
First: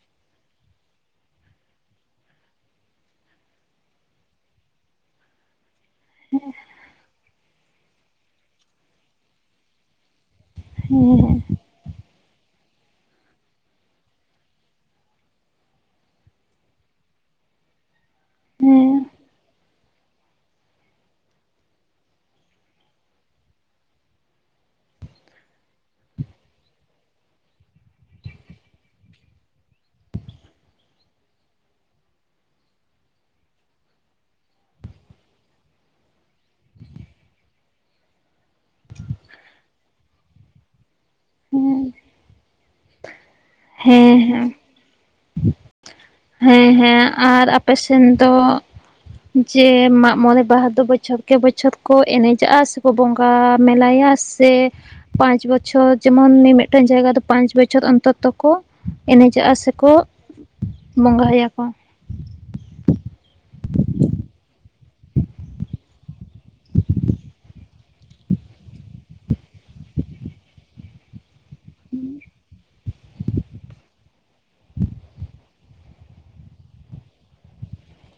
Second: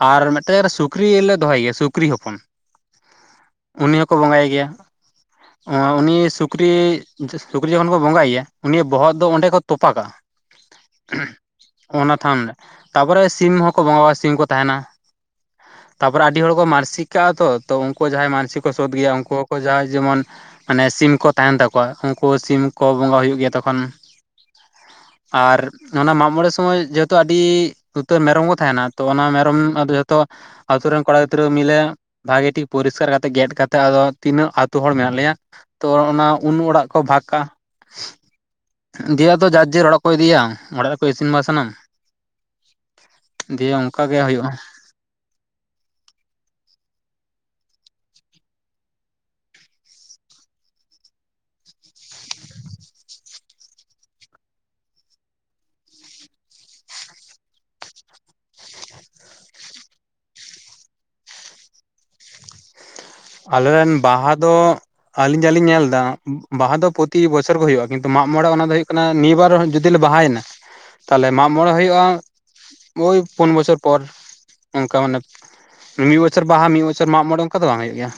ᱟᱨ ᱢᱤᱫᱴᱮᱱ ᱥᱩᱠᱨᱤᱞᱮ ᱫᱚᱦᱚᱭ ᱜᱮᱭᱟ ᱥᱩᱠᱨᱤ ᱦᱚᱯᱚᱱ᱾ ᱩᱱᱤ ᱦᱚᱸᱠᱚ ᱵᱚᱸᱜᱟᱭ ᱜᱮᱭᱟ, ᱩᱱᱤ ᱥᱩᱠᱨᱤ ᱥᱩᱠᱨᱤ ᱡᱚᱠᱷᱚᱱ ᱠᱚ ᱵᱚᱸᱜᱟᱭᱮᱭᱟ ᱩᱱᱤᱭᱟ ᱵᱚᱦᱚᱜ ᱫᱚ ᱚᱸᱰᱮ ᱠᱚ ᱛᱚᱯᱟᱠᱟᱜᱟ, ᱦᱮᱸ ᱚᱱᱟ ᱛᱷᱟᱱ ᱨᱮ ᱛᱟᱨᱯᱚᱨᱮ ᱥᱤᱢ ᱦᱚᱸᱠᱚ ᱵᱚᱸᱜᱟ-ᱟ ᱥᱤᱢ ᱠᱚ ᱛᱟᱦᱮᱱᱟ᱾ ᱛᱟᱨᱯᱚᱨᱮ ᱟᱹᱰᱤ ᱦᱚᱲ ᱠᱚ ᱢᱟᱹᱱᱥᱤ ᱠᱟᱜᱟ ᱛᱚ, ᱛᱚ ᱩᱱᱠᱩ ᱡᱟᱦᱟᱸᱭ ᱢᱟᱱᱥᱤ ᱠᱚ ᱥᱳᱫᱷ ᱦᱮᱸ ᱜᱮᱭᱟ ᱩᱱᱠᱩ ᱦᱚᱸᱠᱚ ᱡᱟᱦᱟᱸᱭ ᱡᱮᱢᱚᱱ ᱢᱟᱱᱮ ᱥᱤᱢ ᱠᱚ ᱛᱟᱦᱮᱱ ᱛᱟᱠᱚᱣᱟ ᱩᱱᱠᱩ ᱥᱤᱢ ᱠᱚ ᱵᱚᱸᱜᱟ ᱦᱩᱭᱩᱜ ᱜᱮᱭᱟ ᱛᱚᱠᱷᱚᱱ᱾ ᱟᱨ ᱚᱱᱟ ᱢᱟᱜ ᱢᱚᱬᱮ ᱥᱚᱢᱚᱭ ᱡᱮᱦᱮᱛᱩ ᱟᱹᱰᱤ ᱩᱛᱟᱹᱨ ᱢᱮᱨᱚᱢ ᱠᱚ ᱛᱟᱦᱮᱱᱟ᱾ ᱛᱚ ᱚᱱᱟ ᱢᱮᱨᱚᱢ ᱟᱫᱚ ᱡᱚᱛᱚ ᱟᱛᱳ ᱨᱮᱱ ᱠᱚᱲᱟ ᱜᱤᱫᱽᱨᱟᱹ ᱢᱤᱞᱮ ᱵᱷᱟᱜᱮ ᱴᱷᱤᱠ ᱯᱚᱨᱤᱥᱠᱟᱨ ᱠᱟᱛᱮᱫ ᱜᱮᱫ ᱠᱟᱛᱮᱫ ᱟᱫᱚ ᱛᱤᱱᱟᱹᱜ ᱟᱹᱛᱩ ᱦᱚᱲ ᱢᱮᱱᱟᱜ ᱞᱮᱭᱟ ᱛᱚ ᱚᱱᱟ ᱩᱱ ᱚᱲᱟᱜ ᱠᱚ ᱵᱷᱟᱜ-ᱟ ᱾ ᱫᱤᱭᱟ ᱟᱫᱚ ᱡᱟᱨ ᱡᱮᱨ ᱚᱲᱟᱜ ᱠᱚ ᱤᱫᱤᱭᱟ ᱚᱲᱟᱜ ᱨᱮᱠᱚ ᱤᱥᱤᱱ ᱦᱮᱸ ᱵᱟᱥᱟᱱᱟᱢ ᱦᱮᱸ ᱾ ᱦᱮᱸ ᱦᱮᱸ ᱦᱮᱸ ᱦᱮᱸ ᱟᱨ ᱟᱯᱮ ᱥᱮᱱ ᱫᱚ ᱡᱮ ᱢᱟᱜᱢᱚᱬᱮ ᱵᱟᱦᱟ ᱫᱚ ᱵᱚᱪᱷᱚᱨ ᱠᱮ ᱵᱚᱪᱷᱚᱨ ᱠᱚ ᱮᱱᱮᱡᱟᱜ-ᱟ ᱥᱮᱠᱚ ᱵᱚᱸᱜᱟ ᱢᱮᱞᱟᱭᱟ ᱥᱮ ᱯᱟᱸᱪ ᱵᱚᱪᱷᱚᱨ ᱡᱮᱢᱚᱱ ᱱᱤᱭᱟᱹ ᱢᱤᱫᱴᱮᱱ ᱡᱟᱭᱜᱟ ᱫᱚ ᱯᱟᱸᱪ ᱵᱚᱪᱷᱚᱨ ᱚᱱᱛᱚᱨ ᱚᱠᱛᱚ ᱠᱚ ᱮᱱᱮᱡ ᱡᱟᱟ ᱥᱮᱠᱚ ᱵᱚᱸᱜᱟᱭᱟ ᱠᱚ᱾ ᱟᱞᱮᱨᱮᱱ ᱵᱟᱦᱟ ᱫᱚ ᱟᱞᱤᱧ ᱡᱟᱞᱤᱧ ᱧᱮᱞ ᱮᱫᱟ ᱵᱟᱦᱟ ᱫᱚ ᱯᱨᱚᱛᱤ ᱵᱚᱪᱚᱨ ᱜᱮ ᱦᱳᱜ-ᱟ ᱠᱤᱱᱛᱩ ᱢᱟᱜ ᱢᱚᱬᱮ ᱚᱱᱟ ᱦᱳᱭᱳᱜ ᱠᱟᱱᱟ ᱱᱤᱭᱟᱹ ᱵᱟᱨ ᱡᱩᱫᱤᱮ ᱵᱟᱦᱟᱭᱮᱱᱟ ᱛᱟᱦᱚᱞᱮ ᱢᱟᱜ ᱢᱚᱬᱮ ᱦᱩᱭᱩᱜ-ᱟ᱾ ᱳᱭ ᱯᱩᱱ ᱵᱚᱪᱷᱚᱨ ᱯᱚᱨ ᱚᱱᱠᱟ ᱢᱟᱱᱮ ᱢᱤᱫ ᱵᱚᱪᱷᱚᱨ ᱵᱟᱦᱟ ᱢᱤᱫ ᱵᱚᱪᱷᱚᱨ ᱢᱟᱜ ᱢᱚᱬᱮ ᱚᱱᱠᱟ ᱫᱚ ᱵᱟᱝ ᱦᱩᱭᱩᱜ ᱜᱮᱭᱟ᱾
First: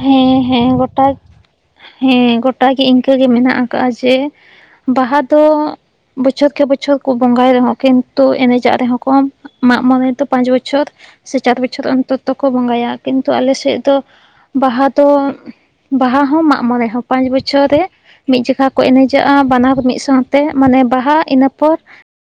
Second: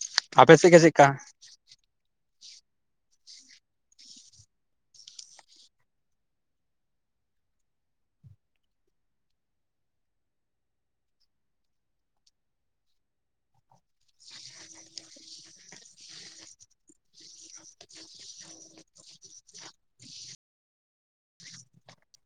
ᱦᱮᱸ ᱟᱯᱮ ᱦᱮᱸ ᱥᱮᱫ ᱜᱮ ᱜᱚᱴᱟ ᱪᱮᱫᱠᱟ? ᱦᱮᱸ ᱜᱚᱴᱟ ᱜᱮ ᱤᱱᱠᱟᱹᱜ ᱜᱮ ᱢᱮᱱᱟᱜ ᱠᱟᱜ-ᱟ ᱡᱮ ᱵᱟᱦᱟ ᱫᱚ ᱵᱚᱪᱷᱚᱨ ᱠᱮ ᱵᱚᱪᱷᱚᱨ ᱠᱚ ᱵᱚᱸᱜᱟᱭ ᱨᱮᱦᱚᱸ ᱠᱤᱱᱛᱩ ᱮᱱᱮᱡᱟᱜ ᱨᱮᱦᱚᱸ ᱠᱚ ᱢᱟᱜ ᱢᱚᱬᱮ ᱫᱚ ᱯᱟᱸᱪ ᱵᱚᱪᱷᱚᱨ ᱥᱮ ᱪᱟᱨ ᱵᱚᱪᱷᱚᱨ ᱚᱱᱛᱚᱨᱠᱚ ᱵᱚᱸᱜᱟᱭᱟ, ᱠᱤᱱᱛᱩ ᱟᱞᱮ ᱥᱮᱫ ᱫᱚ ᱵᱟᱦᱟ ᱫᱚ ᱵᱟᱦᱟ ᱦᱚᱸ ᱢᱟᱜ ᱢᱚᱬᱮ ᱦᱚᱸ ᱯᱟᱸᱪ ᱵᱚᱪᱷᱚᱨ ᱨᱮ ᱢᱤᱫ ᱡᱚᱠᱷᱟ ᱠᱚ ᱮᱱᱮᱡᱟᱜ-ᱟ ᱵᱟᱱᱟᱨ ᱢᱤᱫ ᱥᱟᱶᱛᱮ ᱢᱟᱱᱮ ᱵᱟᱦᱟ ᱤᱱᱟᱹᱯᱚᱨ